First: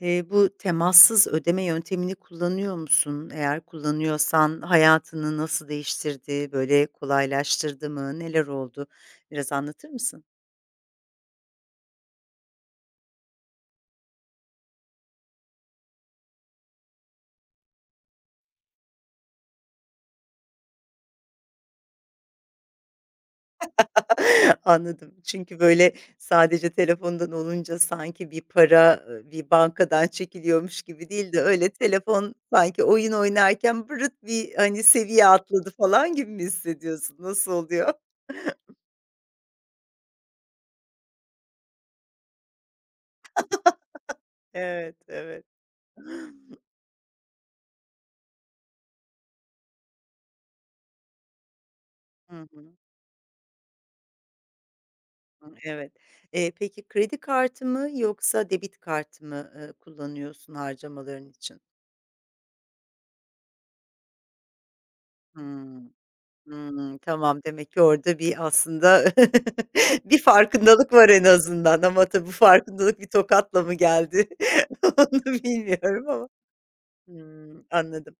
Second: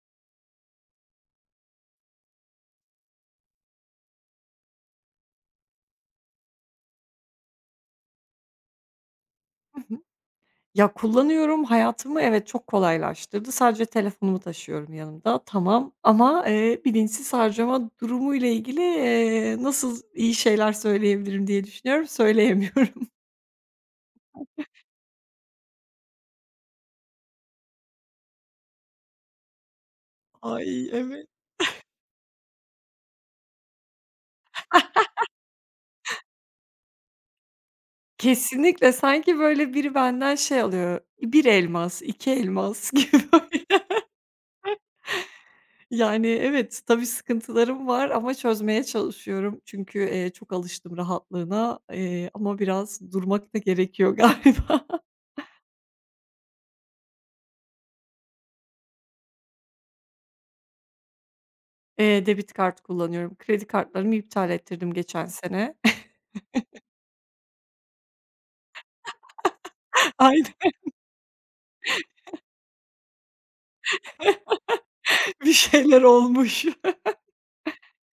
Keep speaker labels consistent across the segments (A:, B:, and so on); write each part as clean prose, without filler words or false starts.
A: Bu temassız ödeme yöntemini kullanıyor musun? Eğer kullanıyorsan hayatını nasıl değiştirdi, böyle, kolaylaştırdı mı, neler oldu? Biraz
B: Hı
A: anlatır
B: hı.
A: mısın?
B: Ya, kullanıyorum. Hayatımı evet, çok kolaylaştırdı. Sadece telefonumu taşıyorum yanımda, tamam ama, bilinçsiz harcama durumuyla ilgili, nasıl iyi şeyler söyleyebilirim diye düşünüyorum, söyleyemiyorum.
A: Anladım. Çünkü, böyle, sadece telefondan olunca sanki bir para, bir bankadan çekiliyormuş
B: Ay,
A: gibi
B: evet.
A: değil de öyle telefon sanki oyun oynarken bırıt bir, hani, seviye atladı falan gibi mi hissediyorsun? Nasıl oluyor?
B: Kesinlikle. Sanki, böyle, biri benden şey alıyor, bir elmas, 2 elmas gibi.
A: Evet, evet.
B: Yani, evet, tabii sıkıntılarım var ama çözmeye çalışıyorum. Çünkü, çok alıştım rahatlığına,
A: Hı
B: ama
A: hı.
B: biraz durmak da gerekiyor galiba.
A: Hımm, evet. Peki kredi kartı mı yoksa debit kartı mı kullanıyorsun harcamaların için?
B: Debit kart kullanıyorum. Kredi kartlarımı iptal ettirdim geçen sene.
A: Hımm. Hımm, tamam. Demek ki orada bir aslında bir
B: Aynı
A: farkındalık var en azından ama tabii bu farkındalık bir tokatla mı geldi onu
B: bir şeyler
A: bilmiyorum ama.
B: olmuş.
A: Hımm, anladım.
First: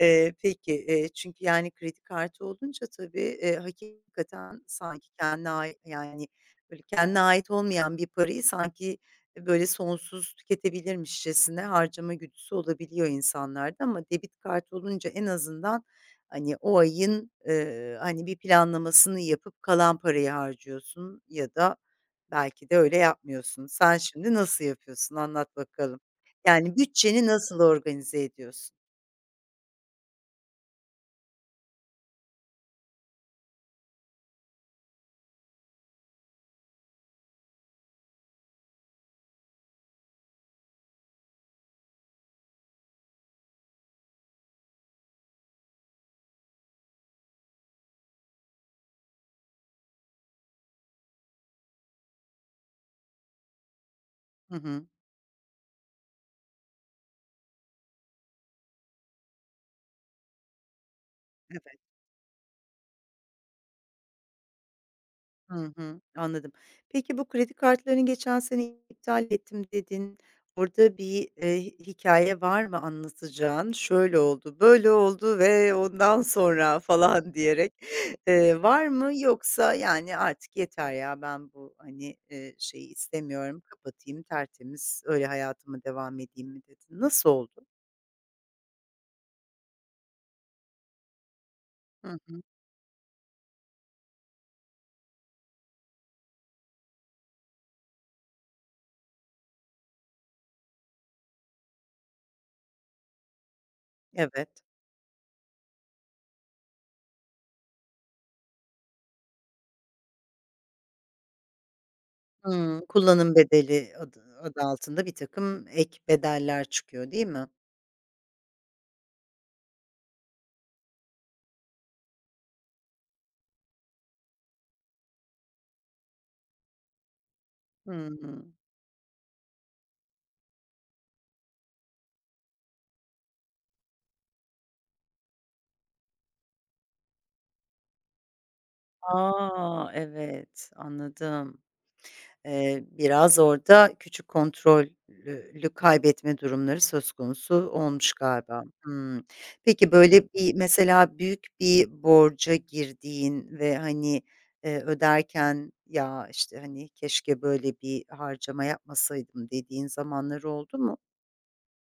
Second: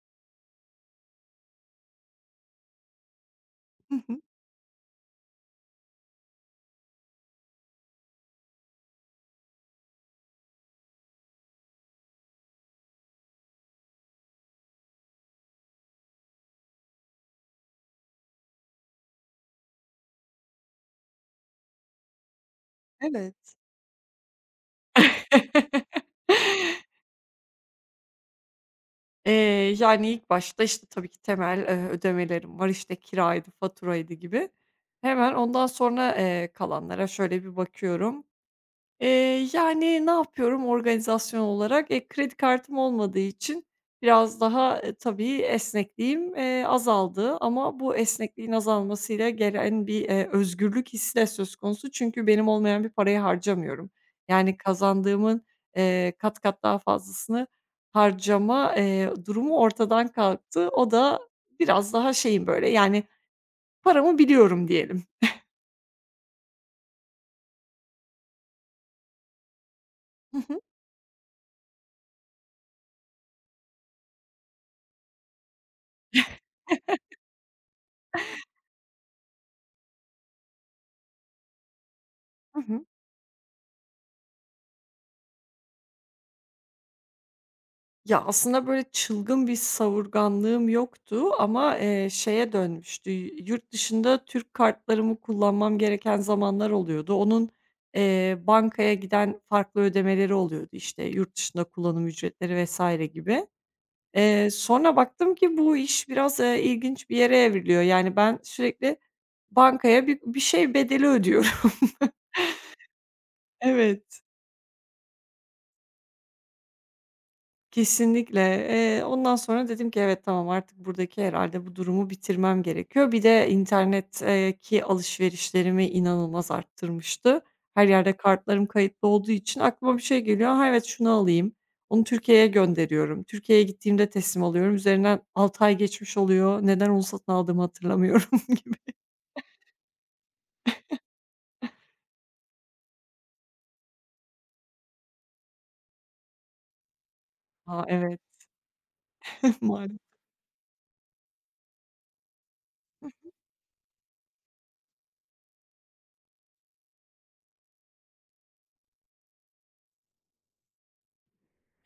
A: Peki, çünkü, yani, kredi kartı olunca tabii,
B: Hı hı.
A: hakikaten sanki kendine ai yani, böyle, kendine ait olmayan bir parayı sanki, böyle, sonsuz tüketebilirmişçesine harcama güdüsü olabiliyor insanlarda ama debit kartı olunca en azından, hani, o ayın, hani, bir planlamasını yapıp kalan parayı harcıyorsun ya da belki de öyle
B: Evet.
A: yapmıyorsun. Sen şimdi nasıl yapıyorsun? Anlat bakalım. Yani, bütçeni nasıl organize ediyorsun?
B: Eee, yani, ilk başta, işte, tabii ki temel, ödemelerim var, işte, kiraydı, faturaydı gibi. Hemen ondan sonra, kalanlara şöyle bir bakıyorum. Yani, ne yapıyorum organizasyon olarak? Kredi kartım olmadığı için biraz daha, tabii esnekliğim, azaldı ama bu esnekliğin azalmasıyla gelen bir, özgürlük hissi de söz konusu. Çünkü benim olmayan bir parayı harcamıyorum.
A: Hı
B: Yani,
A: hı.
B: kazandığımın, kat kat daha fazlasını harcama, durumu ortadan kalktı. O da
A: Evet.
B: biraz daha şeyim, böyle, yani, paramı biliyorum diyelim.
A: Hı hı. Anladım. Peki, bu kredi kartlarını geçen sene iptal ettim dedin. Orada bir, hikâye var mı anlatacağın? "Şöyle oldu, böyle oldu ve ondan sonra" falan diyerek, var mı? Yoksa, yani, "Artık yeter ya, ben bu, hani, şeyi istemiyorum, kapatayım, tertemiz, öyle hayatıma devam edeyim." mi dedin? Nasıl oldu?
B: Ya, aslında, böyle, çılgın bir savurganlığım yoktu ama,
A: Hı hı.
B: şeye dönmüştü, yurt dışında Türk kartlarımı kullanmam gereken zamanlar oluyordu. Onun, bankaya giden farklı ödemeleri oluyordu, işte, yurt dışında kullanım ücretleri vesaire gibi.
A: Evet.
B: Sonra baktım ki bu iş biraz, ilginç bir yere evriliyor. Yani, ben sürekli bankaya bir şey bedeli ödüyorum.
A: Hımm. Kullanım bedeli
B: Evet.
A: adı altında birtakım ek bedeller çıkıyor, değil mi?
B: Kesinlikle. Ondan sonra dedim ki evet, tamam, artık buradaki herhalde bu durumu bitirmem gerekiyor. Bir de internet alışverişlerimi inanılmaz arttırmıştı. Her
A: Hı
B: yerde
A: hı.
B: kartlarım kayıtlı olduğu için aklıma bir şey geliyor. Ha, evet, şunu alayım. Onu Türkiye'ye gönderiyorum. Türkiye'ye gittiğimde teslim alıyorum. Üzerinden 6 ay geçmiş oluyor. Neden onu satın aldığımı hatırlamıyorum gibi.
A: A! Evet, anladım. Biraz orada küçük kontrollü kaybetme durumları söz konusu
B: A,
A: olmuş
B: evet.
A: galiba. Hımm. Peki,
B: Maalesef.
A: böyle bir mesela büyük bir borca girdiğin ve, hani, öderken "Ya, işte, hani, keşke böyle bir harcama yapmasaydım." dediğin zamanlar oldu mu?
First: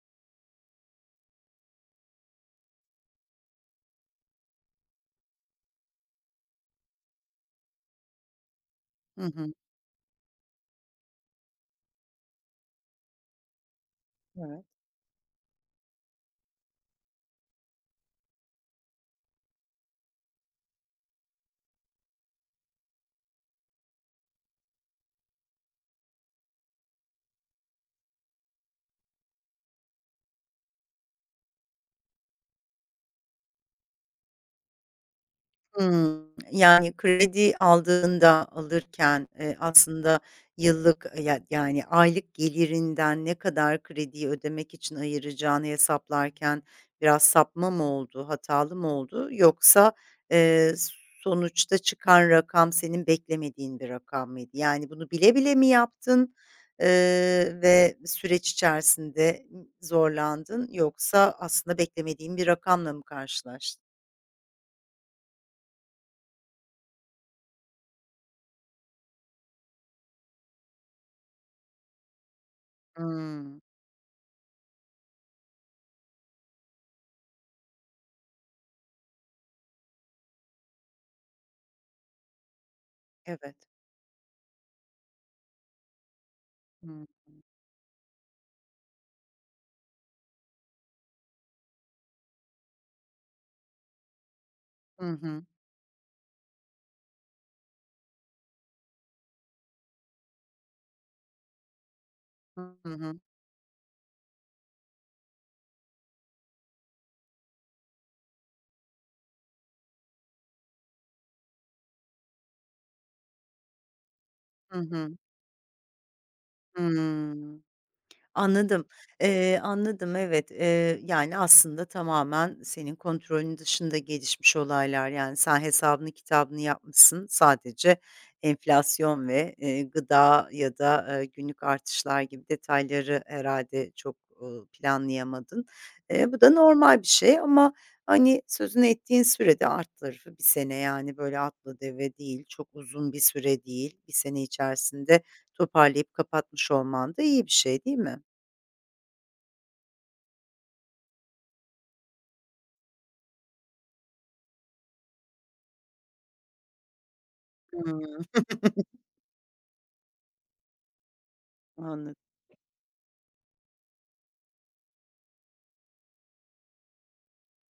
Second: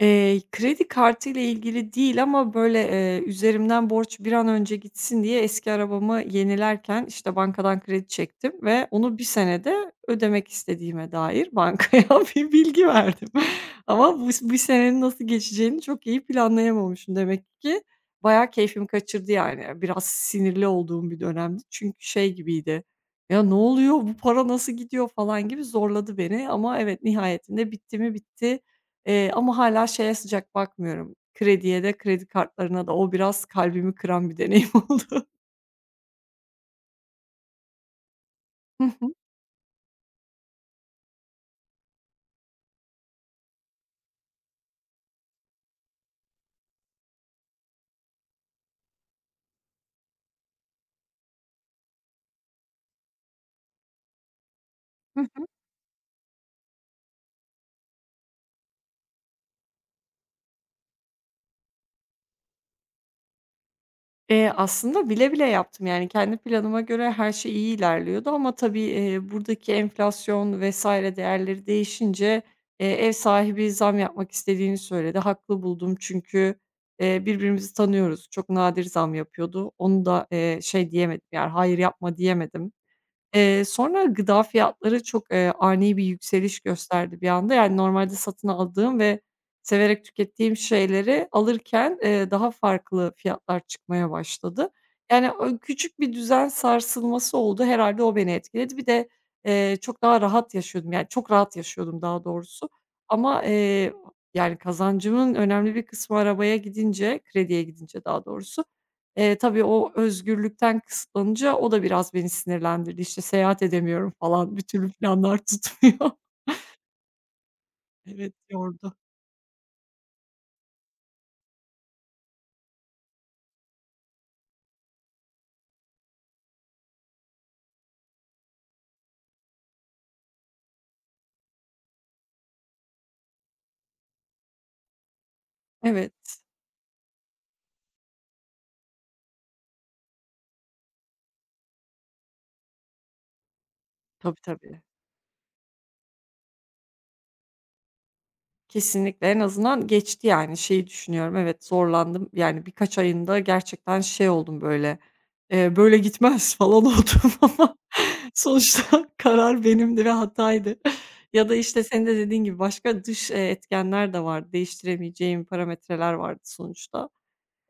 B: Kredi kartı ile ilgili değil ama, böyle, üzerimden borç bir an önce gitsin diye eski arabamı yenilerken, işte, bankadan kredi çektim ve onu 1
A: Hı hı.
B: senede ödemek istediğime dair bankaya bir bilgi verdim. Ama bu bir
A: Evet.
B: senenin nasıl geçeceğini çok iyi planlayamamışım demek ki. Bayağı keyfimi kaçırdı yani. Biraz sinirli olduğum bir dönemdi. Çünkü şey gibiydi: "Ya, ne oluyor? Bu para nasıl gidiyor?" falan gibi zorladı beni ama evet, nihayetinde bitti mi bitti. Ama hâlâ şeye sıcak bakmıyorum, krediye de kredi kartlarına da. O biraz kalbimi kıran bir deneyim oldu.
A: Hımm. Yani kredi aldığında,
B: Hı hı.
A: alırken, aslında yıllık, ya yani aylık gelirinden ne kadar krediyi ödemek için ayıracağını hesaplarken biraz sapma mı oldu, hatalı mı oldu? Yoksa, eee, sonuçta çıkan rakam senin beklemediğin bir rakam mıydı? Yani bunu
B: Hı
A: bile
B: hı.
A: bile mi yaptın, ve süreç içerisinde zorlandın yoksa aslında beklemediğin bir rakamla mı karşılaştın?
B: Aslında bile bile yaptım, yani, kendi planıma göre her şey iyi ilerliyordu ama tabii, buradaki enflasyon vs. değerleri değişince, ev
A: Hımm.
B: sahibi zam yapmak istediğini söyledi. Haklı buldum çünkü, birbirimizi tanıyoruz. Çok nadir zam yapıyordu. Onu da, şey diyemedim, yani, hayır yapma diyemedim.
A: Evet.
B: Sonra gıda fiyatları çok, ani bir yükseliş
A: Hı hı.
B: gösterdi bir anda. Yani, normalde satın aldığım ve severek tükettiğim şeyleri alırken, daha farklı fiyatlar çıkmaya başladı.
A: Hı
B: Yani,
A: hı.
B: o küçük bir düzen sarsılması oldu. Herhâlde o beni etkiledi. Bir de, çok daha rahat yaşıyordum. Yani, çok rahat yaşıyordum daha doğrusu
A: Hı hı.
B: ama, yani, kazancımın önemli bir kısmı arabaya gidince, krediye gidince daha doğrusu. Tabii o özgürlükten kısıtlanınca o da biraz beni sinirlendirdi. İşte, seyahat edemiyorum falan, bir
A: Hı
B: türlü
A: hı.
B: planlar tutmuyor.
A: Hıı.
B: Evet,
A: Anladım.
B: yordu.
A: Anladım, evet. Yani, aslında tamamen senin kontrolün dışında gelişmiş olaylar. Yani, sen hesabını kitabını yapmışsın. Sadece enflasyon ve, gıda ya da, günlük artışlar gibi detayları herhalde çok planlayamadın.
B: Evet,
A: Bu da normal bir şey ama, hani, sözünü ettiğin sürede alt tarafı bir sene, yani, böyle atla deve değil, çok uzun bir süre değil. Bir
B: tabii,
A: sene
B: tabii.
A: içerisinde toparlayıp kapatmış olman da iyi bir şey, değil mi?
B: Kesinlikle. En azından geçti yani. Şeyi düşünüyorum, evet, zorlandım. Yani birkaç ayında gerçekten şey oldum böyle, "Böyle gitmez." falan oldum ama
A: Hımm,
B: sonuçta karar benimdi ve hataydı. Ya da, işte, senin de
A: anladım.
B: dediğin gibi başka dış, etkenler de vardı. Değiştiremeyeceğim parametreler vardı sonuçta.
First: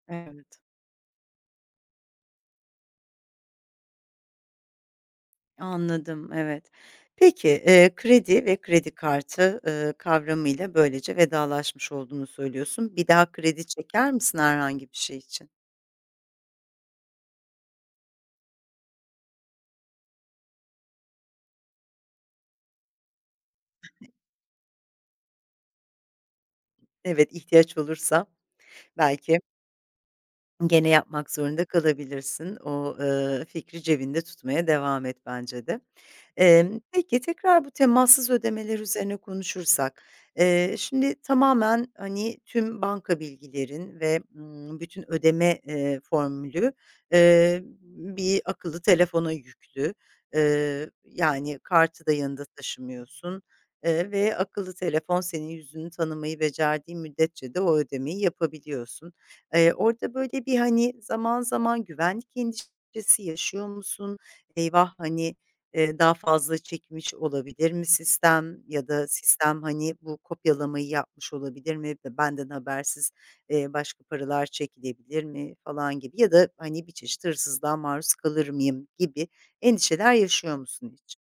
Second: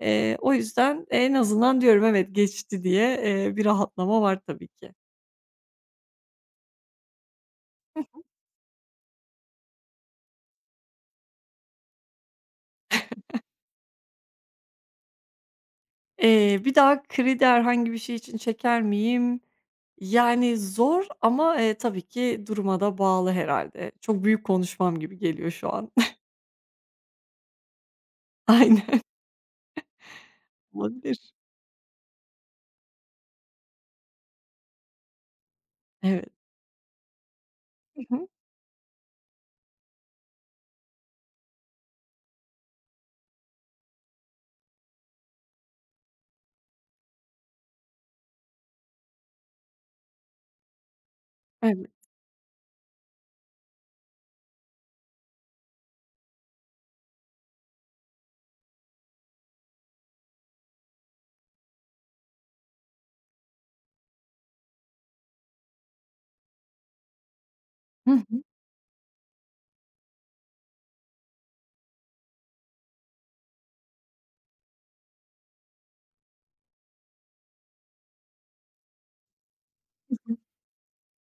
B: O
A: Evet,
B: yüzden en azından diyorum, evet, geçti diye, bir rahatlama var tabii ki.
A: anladım, evet. Peki, kredi ve kredi kartı kavramıyla böylece vedalaşmış olduğunu söylüyorsun. Bir daha kredi çeker misin herhangi bir şey için?
B: Bir daha kredi herhangi bir şey için çeker miyim? Yani zor ama, tabii ki duruma da bağlı herhalde. Çok büyük konuşmam gibi geliyor şu an.
A: Evet, ihtiyaç olursa
B: Aynen.
A: belki gene yapmak
B: Olabilir.
A: zorunda kalabilirsin. O fikri cebinde tutmaya devam et bence de.
B: Evet.
A: Peki tekrar bu
B: Hı hı.
A: temassız ödemeler üzerine konuşursak, şimdi tamamen, hani, tüm banka bilgilerin ve, bütün ödeme, formülü, eee, bir akıllı telefona yüklü. Yani
B: Evet.
A: kartı da yanında taşımıyorsun, ve akıllı telefon senin yüzünü tanımayı becerdiği müddetçe de o ödemeyi yapabiliyorsun. Orada böyle bir, hani, zaman zaman güvenlik endişesi yaşıyor musun? "Eyvah, hani, daha fazla çekmiş olabilir mi
B: Hı hı.
A: sistem ya da sistem, hani, bu kopyalamayı yapmış olabilir mi? Benden habersiz, başka paralar çekilebilir mi falan gibi ya da, hani, bir çeşit hırsızlığa maruz kalır mıyım gibi endişeler yaşıyor musun hiç?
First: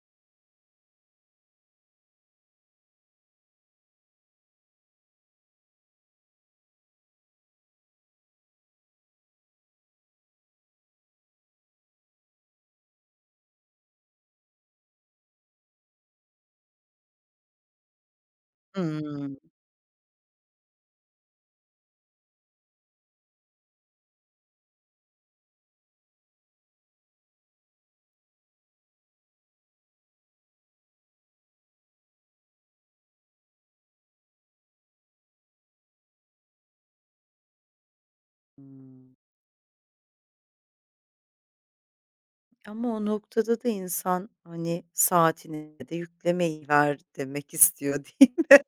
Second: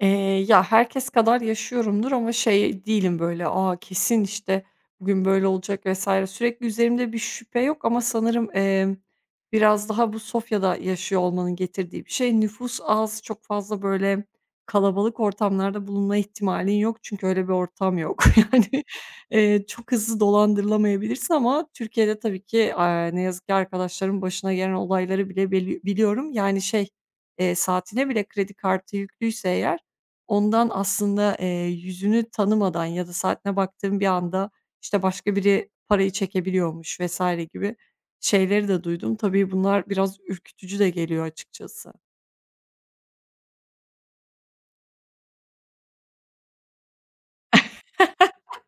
B: Ya, herkes kadar yaşıyorumdur ama şey değilim böyle, Aa kesin, işte, bugün böyle olacak, vesaire. Sürekli üzerimde bir şüphe yok ama sanırım, biraz daha bu Sofya'da yaşıyor olmanın getirdiği bir şey. Nüfus az, çok fazla böyle kalabalık ortamlarda bulunma ihtimalin yok çünkü öyle bir ortam yok. Yani,
A: Hımm.
B: çok hızlı dolandırılamayabilirsin ama Türkiye'de tabii ki, ne yazık ki arkadaşlarımın başına gelen olayları bile biliyorum. Yani, şey, saatine bile kredi kartı yüklüyse eğer, ondan aslında, yüzünü tanımadan ya da saatine baktığım bir anda, işte, başka biri parayı çekebiliyormuş vesaire gibi şeyleri de duydum. Tabii bunlar biraz ürkütücü de geliyor açıkçası.
A: Ama o noktada da insan, hani, saatine de yüklemeyi ver demek istiyor, değil mi?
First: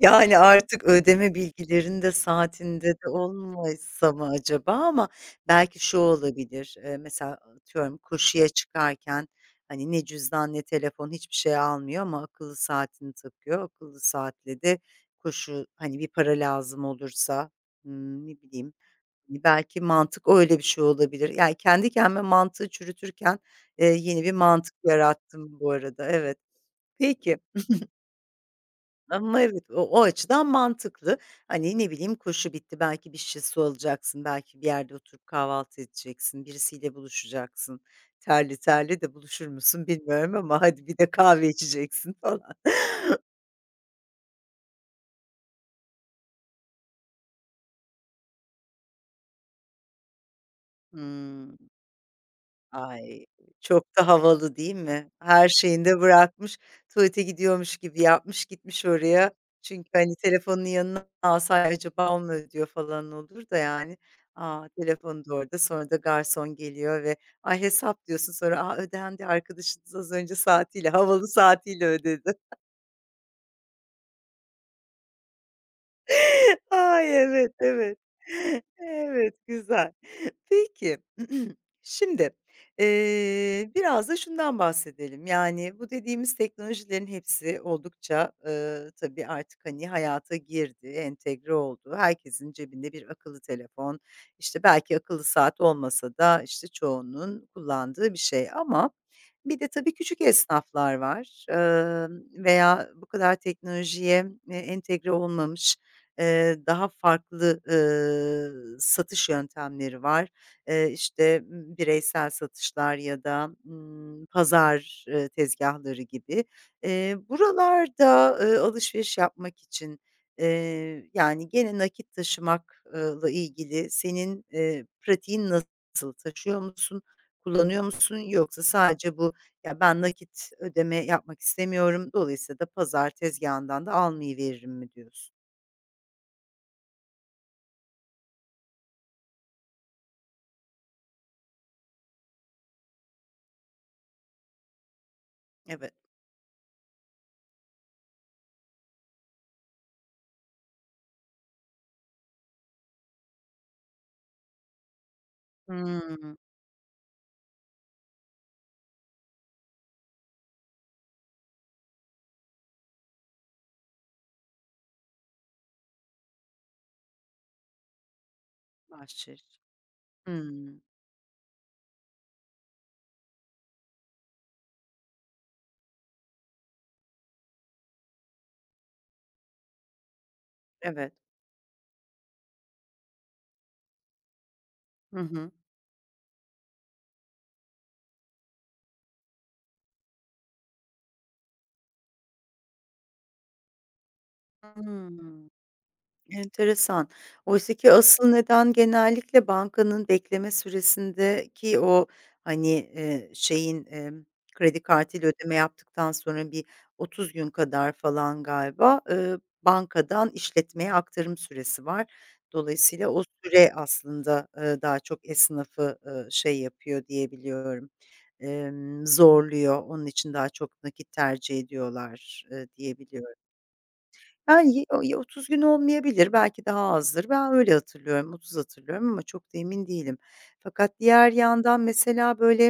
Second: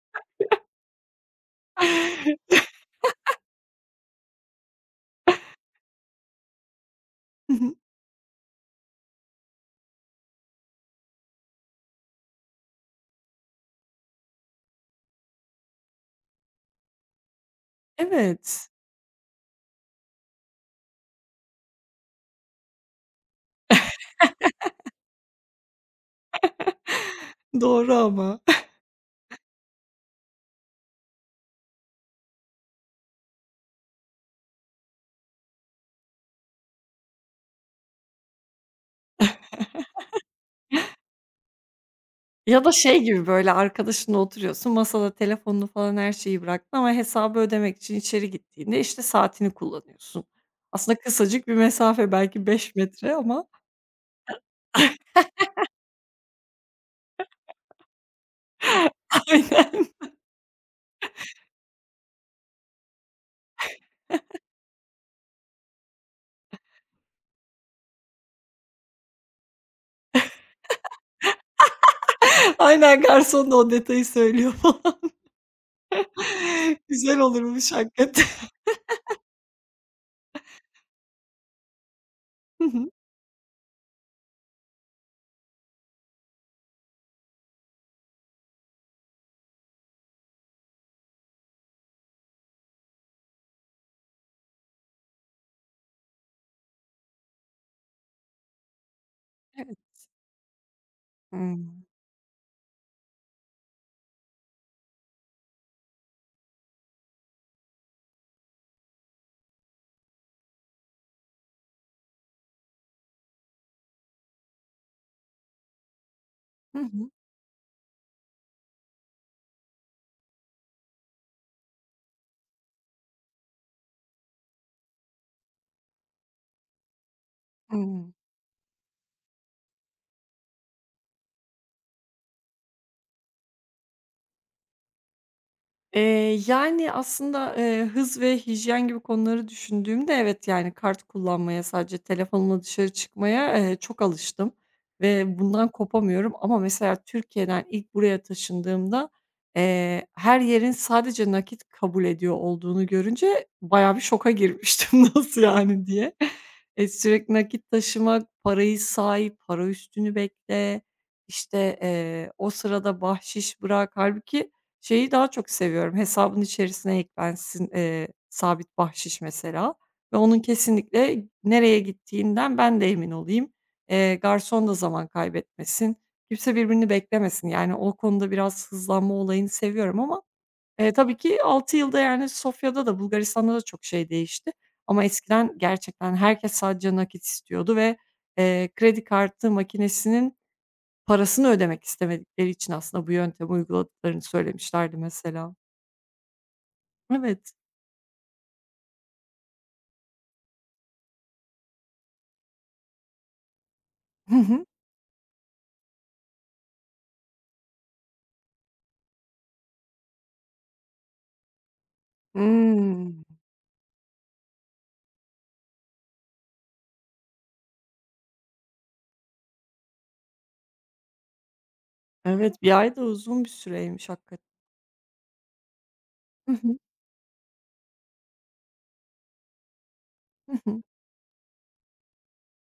A: Yani, artık ödeme bilgilerinde saatinde de olmasa mı acaba? Ama belki şu olabilir, mesela atıyorum koşuya çıkarken, hani, ne cüzdan ne telefon hiçbir şey almıyor ama akıllı saatini takıyor. Akıllı saatle de koşu, hani, bir para lazım olursa, ne
B: Evet.
A: bileyim, hani, belki mantık öyle bir şey olabilir. Yani, kendi kendime mantığı çürütürken, yeni bir mantık yarattım bu arada. Evet. Peki.
B: Doğru ama.
A: Ama evet, o açıdan mantıklı. Hani, ne bileyim, koşu bitti, belki bir şişe su alacaksın, belki bir yerde oturup kahvaltı edeceksin, birisiyle buluşacaksın. Terli terli de buluşur musun bilmiyorum ama hadi bir de kahve içeceksin falan.
B: Ya da şey gibi, böyle, arkadaşınla oturuyorsun, masada telefonunu falan her şeyi bıraktın ama hesabı ödemek için içeri gittiğinde, işte, saatini kullanıyorsun. Aslında kısacık bir
A: Hımm.
B: mesafe, belki 5 metre
A: Ay,
B: ama.
A: çok da havalı değil mi? Her şeyini de bırakmış, tuvalete gidiyormuş gibi yapmış, gitmiş oraya.
B: Aynen.
A: Çünkü, hani, telefonunu yanına alsa, "Ay, acaba o mu ödüyor?" falan olur da yani. A, telefonu da orada, sonra da garson geliyor ve "Ay, hesap." diyorsun, sonra, "A, ödendi, arkadaşınız az önce saatiyle, havalı saatiyle ödedi."
B: Aynen, garson da o detayı söylüyor. Güzel
A: Ay, evet,
B: olurmuş
A: evet.
B: hakikaten.
A: Evet, güzel. Peki, şimdi,
B: Hı hı.
A: biraz da şundan bahsedelim. Yani, bu dediğimiz teknolojilerin hepsi oldukça tabii artık, hani, hayata girdi, entegre oldu. Herkesin cebinde bir akıllı telefon, işte, belki akıllı saat olmasa da, işte, çoğunun kullandığı bir şey ama bir de
B: Evet.
A: tabii küçük esnaflar var,
B: Hımm.
A: veya bu kadar teknolojiye, entegre olmamış. Daha farklı satış yöntemleri var. İşte, bireysel satışlar ya da, pazar, tezgâhları gibi.
B: Hı hı.
A: Buralarda alışveriş yapmak için, yani, gene nakit taşımakla ilgili senin, pratiğin nasıl? Taşıyor musun? Kullanıyor
B: Hıı.
A: musun? Yoksa sadece bu, "Ya, ben nakit ödeme yapmak istemiyorum. Dolayısıyla da pazar tezgahından da almayıveririm." mi diyorsun?
B: Yani, aslında, hız ve hijyen gibi konuları düşündüğümde evet, yani, kart kullanmaya, sadece telefonla dışarı çıkmaya, çok alıştım ve bundan
A: Evet.
B: kopamıyorum ama mesela Türkiye'den ilk buraya taşındığımda, her yerin sadece nakit kabul ediyor olduğunu görünce bayağı bir şoka girmiştim "Nasıl yani?" diye.
A: Hımm.
B: Sürekli nakit taşımak, parayı say, para üstünü bekle, işte, o sırada bahşiş bırak. Hâlbuki şeyi daha çok seviyorum, hesabın içerisine eklensin, sabit bahşiş
A: Bahşiş.
B: mesela ve onun
A: Hımm.
B: kesinlikle nereye gittiğinden ben de emin olayım. Garson da zaman kaybetmesin, kimse birbirini beklemesin. Yani, o konuda biraz hızlanma olayını seviyorum ama,
A: Evet.
B: tabii ki 6 yılda, yani, Sofya'da da Bulgaristan'da da çok şey değişti ama
A: Hı hı.
B: eskiden gerçekten herkes sadece nakit istiyordu ve, kredi kartı makinesinin parasını ödemek istemedikleri için aslında bu yöntemi uyguladıklarını söylemişlerdi
A: Hıı.
B: mesela.
A: Enteresan.
B: Evet.
A: Oysaki asıl neden genellikle bankanın bekleme süresindeki o, hani, şeyin,
B: Hı hı.
A: kredi kartıyla ödeme yaptıktan sonra bir 30 gün kadar falan galiba, bankadan işletmeye aktarım süresi var. Dolayısıyla
B: Hımm.
A: o süre aslında, daha çok esnafı, şey yapıyor diyebiliyorum. Biliyorum, zorluyor. Onun için daha çok nakit tercih ediyorlar,
B: Evet, bir
A: diye
B: ay da uzun bir süreymiş hakikaten.
A: ben ye o ya 30 gün olmayabilir,
B: Hı
A: belki
B: hı.
A: daha azdır. Ben öyle hatırlıyorum, 30 hatırlıyorum ama çok da emin değilim.
B: Hı hı.
A: Fakat diğer yandan mesela, böyle,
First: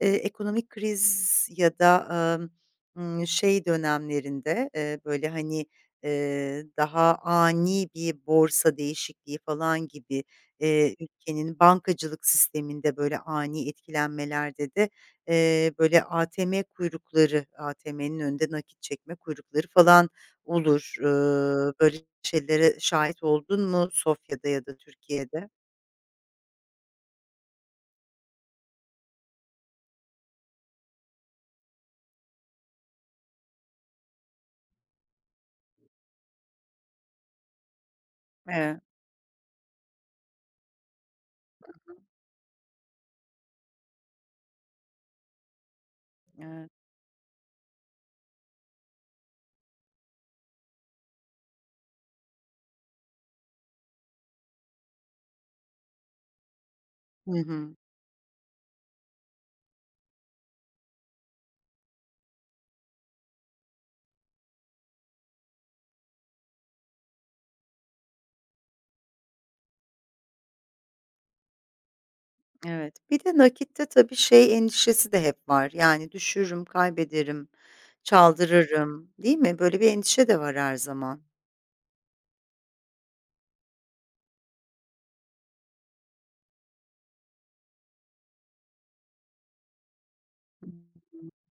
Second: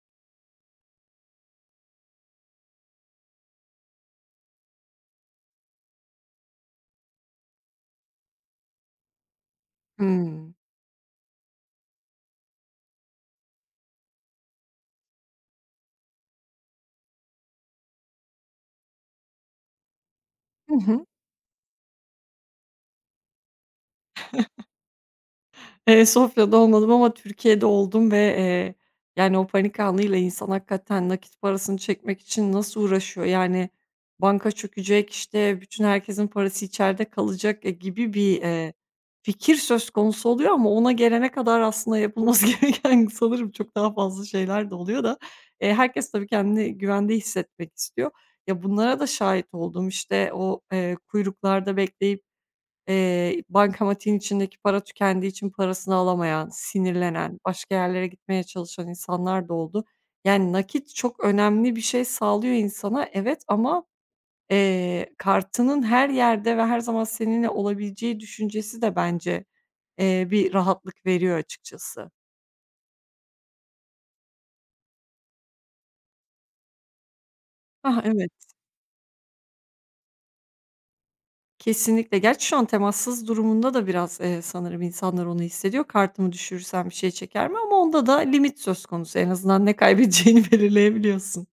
A: ekonomik kriz ya da, emm, şey dönemlerinde, böyle, hani, daha ani bir borsa değişikliği falan gibi,
B: Hımm.
A: ülkenin bankacılık sisteminde, böyle, ani etkilenmelerde de, böyle, ATM kuyrukları, ATM'nin önünde nakit çekme kuyrukları falan
B: Hı
A: olur.
B: hı.
A: Böyle şeylere şahit oldun mu Sofya'da ya da Türkiye'de?
B: Sofya'da olmadım ama Türkiye'de oldum ve, yani, o panik anıyla insan hakikaten nakit parasını çekmek için nasıl uğraşıyor? Yani, banka çökecek, işte, bütün herkesin parası içeride kalacak, gibi bir,
A: Evet,
B: fikir söz konusu oluyor ama ona gelene kadar aslında yapılması gereken sanırım çok daha fazla şeyler de oluyor da, herkes tabii
A: evet.
B: kendini güvende hissetmek istiyor. Ya, bunlara da şahit oldum. İşte, o, kuyruklarda bekleyip bankamatiğin içindeki para tükendiği için parasını alamayan,
A: Hı
B: sinirlenen, başka
A: hı.
B: yerlere gitmeye çalışan insanlar da oldu. Yani nakit çok önemli bir şey sağlıyor insana, evet, ama, kartının her yerde ve her zaman seninle olabileceği düşüncesi de bence, bir rahatlık veriyor açıkçası.
A: Evet. Bir de nakitte tabii şey endişesi de hep var. Yani düşürürüm, kaybederim,
B: Hah, evet,
A: çaldırırım, değil mi? Böyle bir endişe de var her zaman.
B: kesinlikle. Gerçi şu an temassız durumunda da biraz, sanırım insanlar onu hissediyor. Kartımı düşürürsem bir şey çeker mi? Ama onda da limit söz konusu. En azından ne kaybedeceğini belirleyebiliyorsun.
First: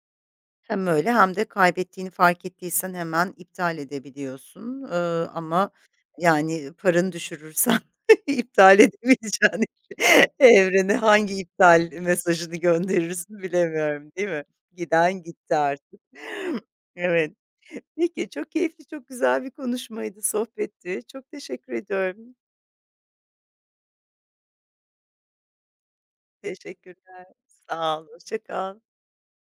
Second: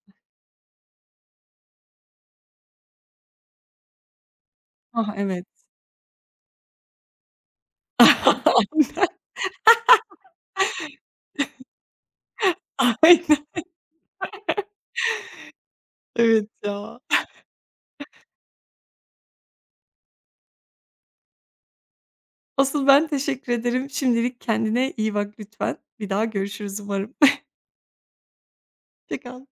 A: Hem öyle hem de kaybettiğini fark ettiysen hemen iptal edebiliyorsun.
B: Ah, evet.
A: Ama yani paranı düşürürsen iptal edemeyeceğin evrene hangi iptal mesajını
B: Aynen,
A: gönderirsin
B: aynen.
A: bilemiyorum, değil mi? Giden gitti artık.
B: Evet ya.
A: Evet. Peki, çok keyifli, çok güzel bir konuşmaydı, sohbetti. Çok teşekkür ediyorum.
B: Asıl ben teşekkür ederim. Şimdilik kendine iyi bak lütfen. Bir daha görüşürüz umarım.
A: Teşekkürler. Sağ ol, hoşça kal.
B: Hoşça kal.